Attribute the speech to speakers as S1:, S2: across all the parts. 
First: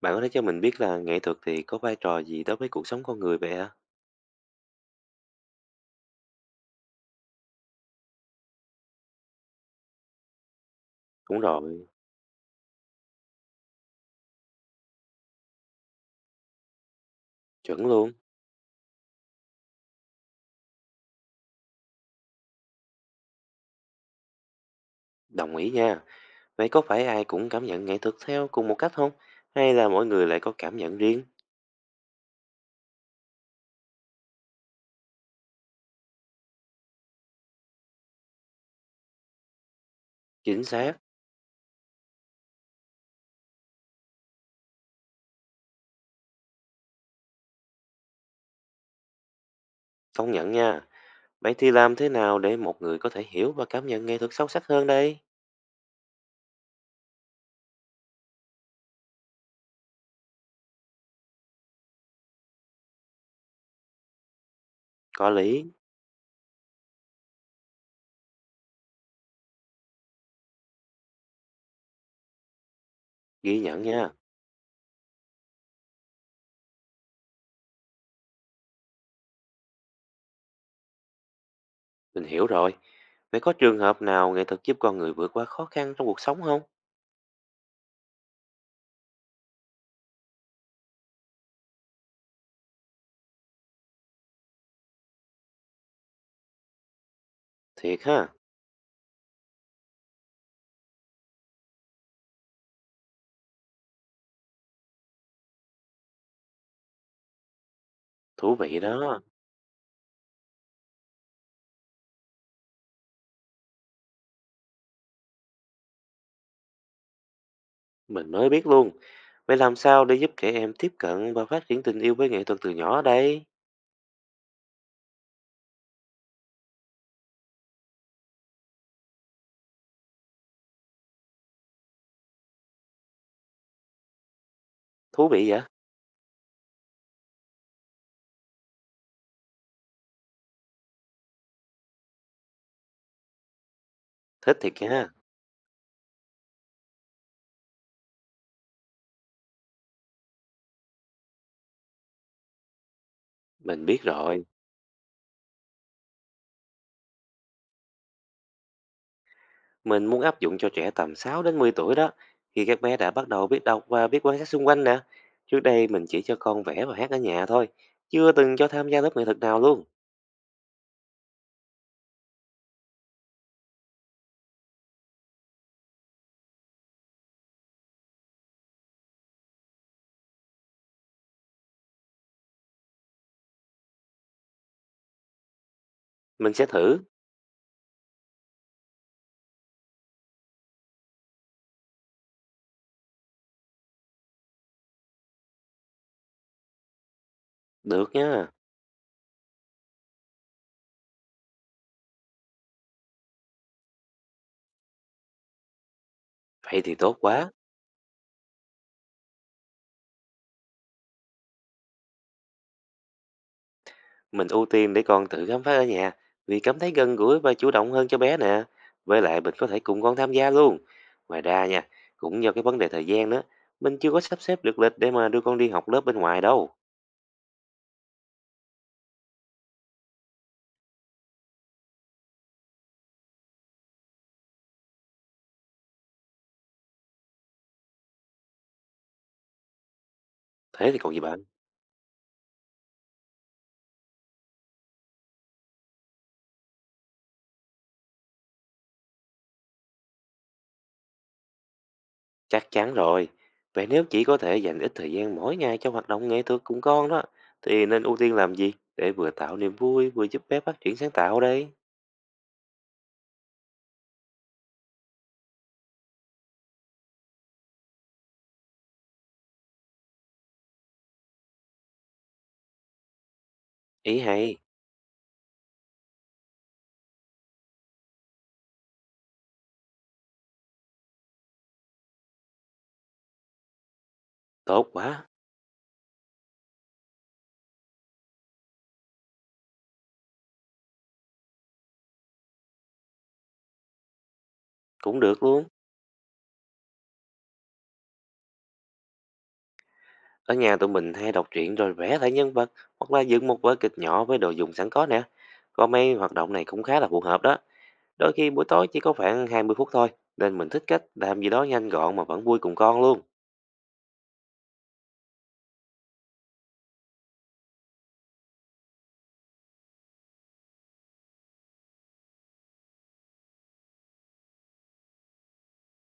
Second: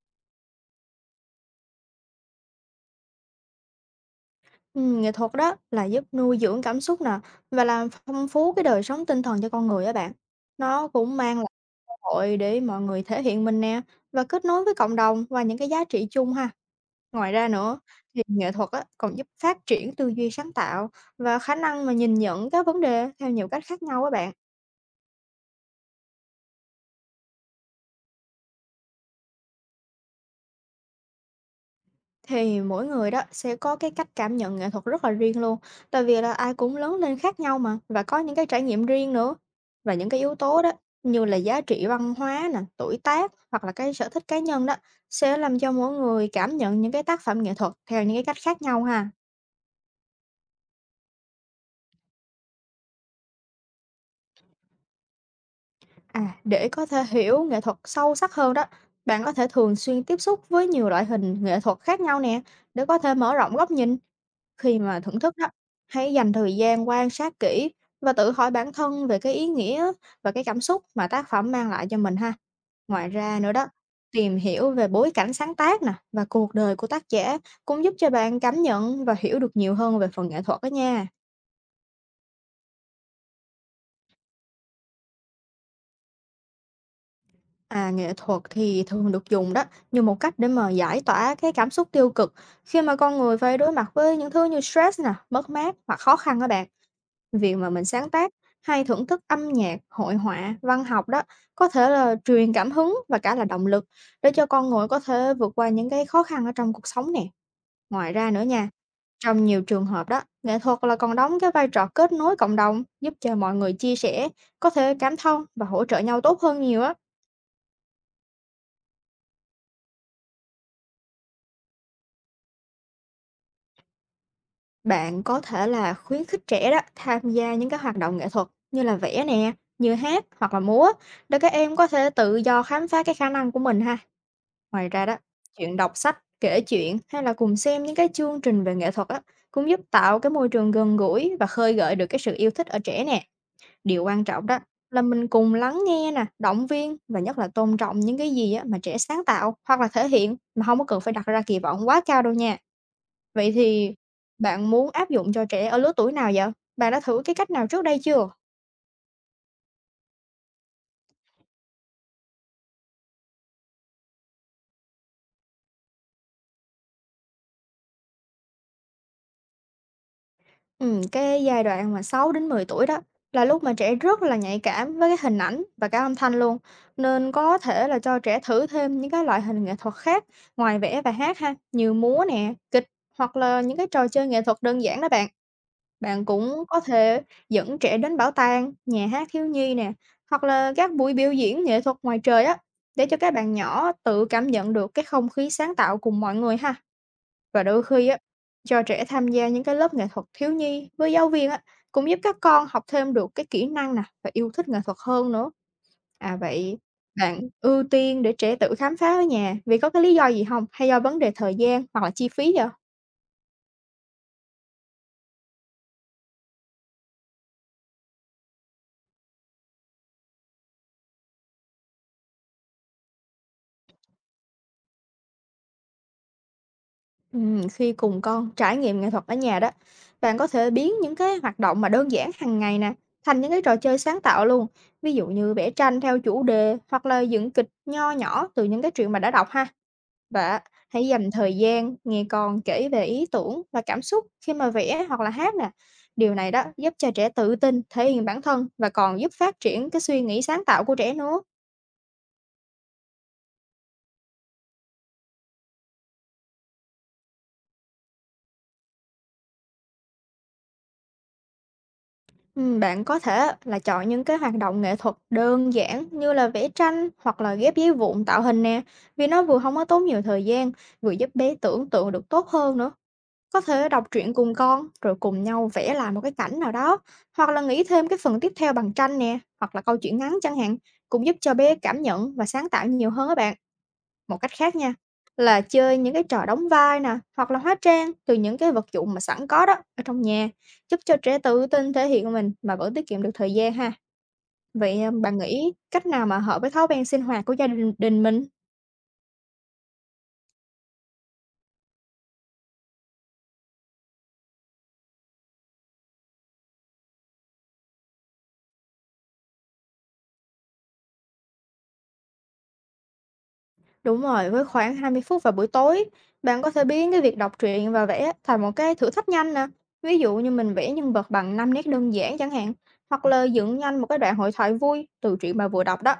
S1: Bạn có thể cho mình biết là nghệ thuật thì có vai trò gì đối với cuộc sống con người vậy ạ?
S2: Nghệ thuật đó là giúp nuôi dưỡng cảm xúc nè và làm phong phú cái đời sống tinh thần cho con người á bạn. Nó cũng mang
S1: Đúng
S2: lại
S1: rồi,
S2: cơ hội để mọi người thể hiện mình nè và kết nối với cộng đồng và những cái giá trị chung ha. Ngoài ra nữa
S1: chuẩn luôn,
S2: thì nghệ thuật á, còn giúp phát triển tư duy sáng tạo và khả năng mà nhìn nhận các vấn đề theo nhiều cách khác nhau á bạn.
S1: đồng ý nha. Vậy có phải ai cũng cảm nhận nghệ thuật theo cùng một cách không? Hay là mỗi người lại có cảm nhận riêng?
S2: Thì mỗi người đó sẽ có cái cách cảm nhận nghệ thuật rất là riêng luôn, tại vì là ai cũng lớn lên khác nhau mà và có những cái trải nghiệm riêng nữa, và những cái yếu tố
S1: Chính
S2: đó
S1: xác,
S2: như là giá trị văn hóa nè, tuổi tác hoặc là cái sở thích cá nhân đó sẽ làm cho mỗi người cảm nhận những cái tác phẩm nghệ thuật theo những cái cách khác nhau ha.
S1: công nhận nha. Vậy thì làm thế nào để một người có thể hiểu và cảm nhận nghệ thuật sâu sắc hơn đây?
S2: À, để có thể hiểu nghệ thuật sâu sắc hơn đó, bạn có thể thường xuyên tiếp xúc với nhiều loại hình nghệ thuật khác nhau nè, để có thể mở rộng góc nhìn. Khi mà thưởng
S1: Có
S2: thức đó,
S1: lý,
S2: hãy dành thời gian quan sát kỹ và tự hỏi bản thân về cái ý nghĩa và cái cảm xúc mà tác phẩm mang lại cho mình ha. Ngoài ra nữa
S1: ghi
S2: đó,
S1: nhận nha.
S2: tìm hiểu về bối cảnh sáng tác nè và cuộc đời của tác giả cũng giúp cho bạn cảm nhận và hiểu được nhiều hơn về phần nghệ thuật đó nha.
S1: Mình hiểu rồi. Vậy có trường hợp nào nghệ thuật giúp con người vượt qua khó khăn trong cuộc sống không?
S2: À, nghệ thuật thì thường được dùng đó như một cách để mà giải tỏa cái cảm xúc tiêu cực, khi mà con người phải đối mặt với những thứ như stress nè, mất mát hoặc khó khăn các bạn. Việc mà mình
S1: Thiệt
S2: sáng
S1: ha,
S2: tác hay thưởng thức âm nhạc, hội họa, văn học đó có thể là truyền cảm hứng và cả là động lực để cho con người có thể vượt qua những cái khó khăn ở trong cuộc sống nè. Ngoài ra nữa
S1: thú
S2: nha,
S1: vị đó.
S2: trong nhiều trường hợp đó, nghệ thuật là còn đóng cái vai trò kết nối cộng đồng, giúp cho mọi người chia sẻ, có thể cảm thông và hỗ trợ nhau tốt hơn nhiều á.
S1: Mình mới biết luôn. Vậy làm sao để giúp trẻ em tiếp cận và phát triển tình yêu với nghệ thuật từ nhỏ đây?
S2: Bạn có thể là khuyến khích trẻ đó tham gia những cái hoạt động nghệ thuật như là vẽ nè, như hát hoặc là múa, để các em có thể tự do khám phá cái khả năng của mình ha. Ngoài ra đó,
S1: Thú vị vậy?
S2: chuyện đọc sách, kể chuyện hay là cùng xem những cái chương trình về nghệ thuật á, cũng giúp tạo cái môi trường gần gũi và khơi gợi được cái sự yêu thích ở trẻ nè. Điều quan trọng
S1: Thích
S2: đó
S1: thiệt
S2: là
S1: ha.
S2: mình cùng lắng nghe nè, động viên và nhất là tôn trọng những cái gì á, mà trẻ sáng tạo hoặc là thể hiện, mà không có cần phải đặt ra kỳ vọng quá cao đâu nha. Vậy
S1: Mình
S2: thì
S1: biết rồi.
S2: bạn muốn áp dụng cho trẻ ở lứa tuổi nào vậy? Bạn đã thử cái cách nào trước đây chưa?
S1: Mình muốn áp dụng cho trẻ tầm 6 đến 10 tuổi đó. Khi các bé đã bắt đầu biết đọc và biết quan sát xung quanh nè. Trước đây mình chỉ cho con vẽ và hát ở nhà thôi. Chưa từng cho tham gia lớp nghệ thuật nào luôn.
S2: Cái giai đoạn mà 6 đến 10 tuổi đó là lúc mà trẻ rất là nhạy cảm với cái hình ảnh và cả âm thanh luôn, nên có thể là cho trẻ thử thêm những cái loại hình nghệ thuật khác ngoài vẽ và hát ha, như múa nè, kịch hoặc là những cái trò chơi nghệ thuật đơn giản đó bạn. Bạn
S1: Mình
S2: cũng
S1: sẽ
S2: có
S1: thử.
S2: thể dẫn trẻ đến bảo tàng, nhà hát thiếu nhi nè, hoặc là các buổi biểu diễn nghệ thuật ngoài trời á, để cho các bạn nhỏ tự cảm nhận được cái không khí sáng tạo cùng mọi người ha. Và đôi khi
S1: Được
S2: á,
S1: nha.
S2: cho trẻ tham gia những cái lớp nghệ thuật thiếu nhi với giáo viên á, cũng giúp các con học thêm được cái kỹ năng nè và yêu thích nghệ thuật hơn nữa. À vậy,
S1: Vậy thì tốt
S2: bạn
S1: quá.
S2: ưu tiên để trẻ tự khám phá ở nhà vì có cái lý do gì không? Hay do vấn đề thời gian hoặc là chi phí vậy?
S1: Mình ưu tiên để con tự khám phá ở nhà vì cảm thấy gần gũi và chủ động hơn cho bé nè. Với lại mình có thể cùng con tham gia luôn. Ngoài ra nha, cũng do cái vấn đề thời gian nữa, mình chưa có sắp xếp được lịch để mà đưa con đi học lớp bên ngoài đâu.
S2: Khi cùng con trải nghiệm nghệ thuật ở nhà đó, bạn có thể biến những cái hoạt động mà đơn giản hàng ngày nè, thành những cái trò chơi sáng tạo luôn. Ví dụ như vẽ tranh theo chủ đề, hoặc là dựng kịch nho nhỏ từ những cái chuyện mà đã đọc ha. Và
S1: Thế thì
S2: hãy
S1: còn gì
S2: dành
S1: bạn?
S2: thời gian nghe con kể về ý tưởng và cảm xúc khi mà vẽ hoặc là hát nè. Điều này đó giúp cho trẻ tự tin, thể hiện bản thân và còn giúp phát triển cái suy nghĩ sáng tạo của trẻ nữa.
S1: Chắc chắn rồi. Vậy nếu chỉ có thể dành ít thời gian mỗi ngày cho hoạt động nghệ thuật cùng con đó, thì nên ưu tiên làm gì để vừa tạo niềm vui vừa giúp bé phát triển sáng tạo đây?
S2: Bạn có thể là chọn những cái hoạt động nghệ thuật đơn giản như là vẽ tranh hoặc là ghép giấy vụn tạo hình nè, vì nó vừa không có tốn nhiều thời gian, vừa giúp bé tưởng tượng được tốt hơn nữa. Có thể đọc
S1: Ý
S2: truyện cùng
S1: hay,
S2: con, rồi cùng nhau vẽ lại một cái cảnh nào đó, hoặc là nghĩ thêm cái phần tiếp theo bằng tranh nè, hoặc là câu chuyện ngắn chẳng hạn, cũng giúp cho bé cảm nhận và sáng tạo nhiều hơn các bạn. Một cách khác
S1: tốt
S2: nha,
S1: quá,
S2: là chơi những cái trò đóng vai nè, hoặc là hóa trang từ những cái vật dụng mà sẵn có đó ở trong nhà, giúp cho trẻ tự tin thể hiện mình mà vẫn tiết kiệm được thời gian ha. Vậy à,
S1: cũng
S2: bạn
S1: được luôn.
S2: nghĩ cách nào mà hợp với thói quen sinh hoạt của gia đình đình mình?
S1: Ở nhà tụi mình hay đọc truyện rồi vẽ lại nhân vật hoặc là dựng một vở kịch nhỏ với đồ dùng sẵn có nè. Có mấy hoạt động này cũng khá là phù hợp đó. Đôi khi buổi tối chỉ có khoảng 20 phút thôi nên mình thích cách làm gì đó nhanh gọn mà vẫn vui cùng con luôn.
S2: Đúng rồi, với khoảng 20 phút vào buổi tối, bạn có thể biến cái việc đọc truyện và vẽ thành một cái thử thách nhanh nè. Ví dụ như mình vẽ nhân vật bằng 5 nét đơn giản chẳng hạn, hoặc là dựng nhanh một cái đoạn hội thoại vui từ truyện bà vừa đọc đó.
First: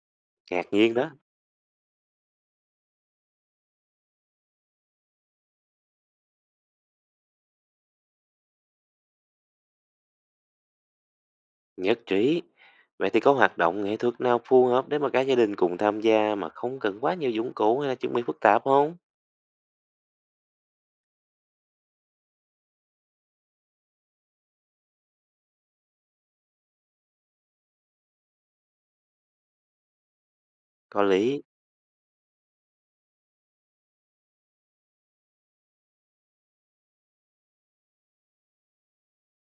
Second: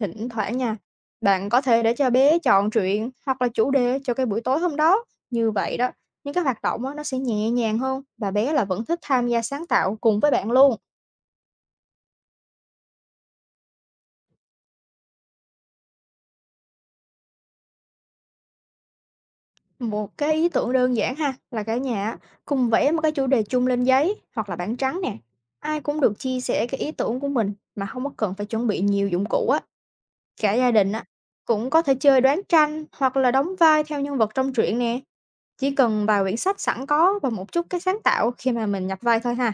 S2: Thỉnh thoảng
S1: Ngạc
S2: nha,
S1: nhiên đó,
S2: bạn có thể để cho bé chọn truyện hoặc là chủ đề cho cái buổi tối hôm đó. Như vậy đó, những cái hoạt động á, nó sẽ nhẹ nhàng hơn và bé là vẫn thích tham gia sáng tạo cùng với bạn luôn.
S1: nhất trí. Vậy thì có hoạt động nghệ thuật nào phù hợp để mà cả gia đình cùng tham gia mà không cần quá nhiều dụng cụ hay là chuẩn bị phức tạp không?
S2: Một cái ý tưởng đơn giản ha, là cả nhà á, cùng vẽ một cái chủ đề chung lên giấy hoặc là bảng trắng nè. Ai cũng được chia sẻ cái ý tưởng của mình mà không có cần phải chuẩn bị nhiều dụng cụ á. Cả gia đình
S1: Có
S2: á,
S1: lý,
S2: cũng có thể chơi đoán tranh hoặc là đóng vai theo nhân vật trong truyện nè. Chỉ cần vài quyển sách sẵn có và một chút cái sáng tạo khi mà mình nhập vai thôi ha.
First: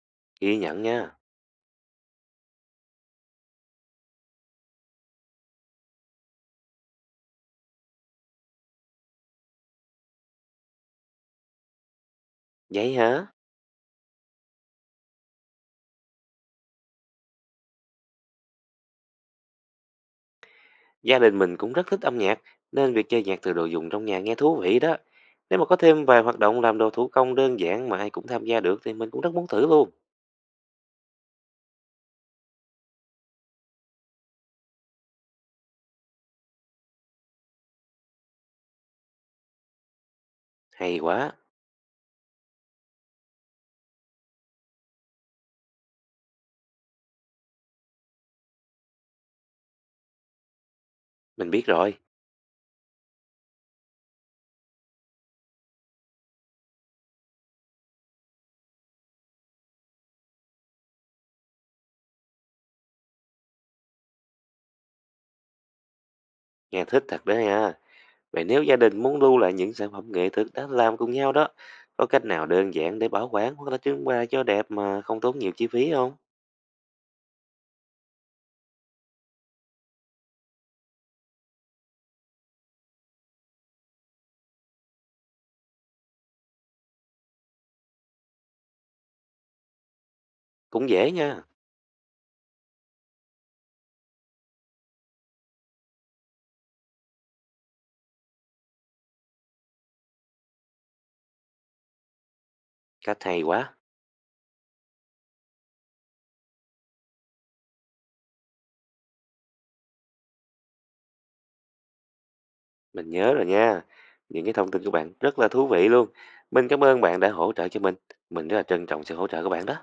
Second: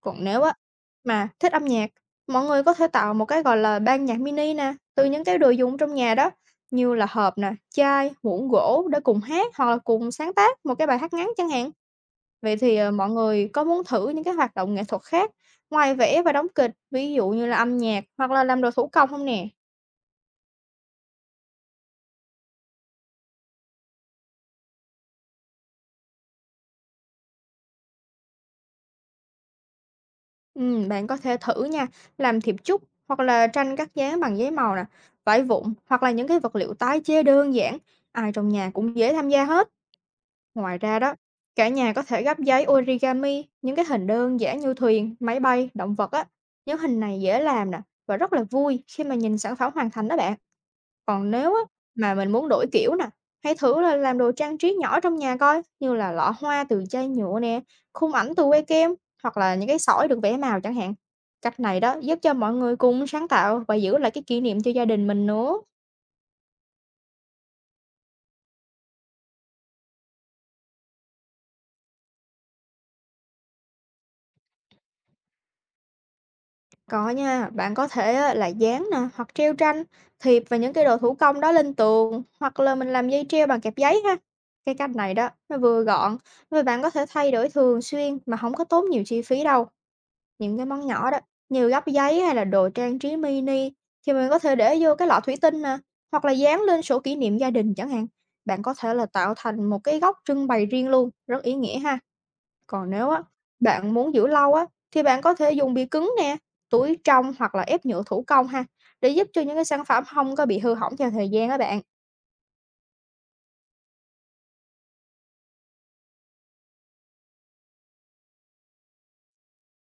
S2: Còn nếu á
S1: ghi nhận nha.
S2: mà thích âm nhạc, mọi người có thể tạo một cái, gọi là, ban nhạc mini nè, từ những cái đồ dùng trong nhà đó, như là hộp nè, chai, muỗng gỗ để cùng hát hoặc là cùng sáng tác một cái bài hát ngắn chẳng hạn. Vậy thì,
S1: Vậy
S2: mọi
S1: hả?
S2: người có muốn thử những cái hoạt động nghệ thuật khác ngoài vẽ và đóng kịch, ví dụ như là âm nhạc hoặc là làm đồ thủ công không nè?
S1: Gia đình mình cũng rất thích âm nhạc, nên việc chơi nhạc từ đồ dùng trong nhà nghe thú vị đó. Nếu mà có thêm vài hoạt động làm đồ thủ công đơn giản mà ai cũng tham gia được thì mình cũng rất muốn thử luôn.
S2: Bạn có thể thử nha, làm thiệp chúc hoặc là tranh cắt dán bằng giấy màu nè, vải vụn hoặc là những cái vật liệu tái chế đơn giản, ai trong nhà cũng dễ tham gia hết. Ngoài
S1: Hay
S2: ra đó,
S1: quá,
S2: cả nhà có thể gấp giấy origami, những cái hình đơn giản như thuyền, máy bay, động vật á. Nhóm hình này dễ làm nè và rất là vui khi mà nhìn sản phẩm hoàn thành đó bạn. Còn
S1: mình
S2: nếu á,
S1: biết rồi,
S2: mà mình muốn đổi kiểu nè, hãy thử là làm đồ trang trí nhỏ trong nhà coi, như là lọ hoa từ chai nhựa nè, khung ảnh từ que kem hoặc là những cái sỏi được vẽ màu chẳng hạn. Cách này đó giúp cho mọi người cùng sáng tạo và giữ lại cái kỷ niệm cho gia đình mình nữa.
S1: nghe thích thật đó nha. Vậy nếu gia đình muốn lưu lại những sản phẩm nghệ thuật đã làm cùng nhau đó, có cách nào đơn giản để bảo quản hoặc là trưng bày cho đẹp mà không tốn nhiều chi phí không?
S2: Có nha, bạn có thể á, là dán nè, hoặc treo tranh, thiệp và những cái đồ thủ công đó lên tường, hoặc là mình làm dây treo bằng kẹp giấy ha. Cái cách này đó, nó vừa gọn, và bạn có thể thay đổi thường xuyên mà không có tốn nhiều chi phí đâu. Những cái món
S1: Cũng
S2: nhỏ
S1: dễ
S2: đó,
S1: nha.
S2: như gấp giấy hay là đồ trang trí mini, thì mình có thể để vô cái lọ thủy tinh nè, hoặc là dán lên sổ kỷ niệm gia đình chẳng hạn. Bạn có thể là tạo thành một cái góc trưng bày riêng luôn, rất ý nghĩa ha. Còn nếu
S1: Cách
S2: á,
S1: hay quá,
S2: bạn muốn giữ lâu á, thì bạn có thể dùng bìa cứng nè, túi trong hoặc là ép nhựa thủ công ha, để giúp cho những cái sản phẩm không có bị hư hỏng theo thời gian á bạn.
S1: mình nhớ rồi nha. Những cái thông tin của bạn rất là thú vị luôn. Mình cảm ơn bạn đã hỗ trợ cho mình. Mình rất là trân trọng sự hỗ trợ của bạn đó.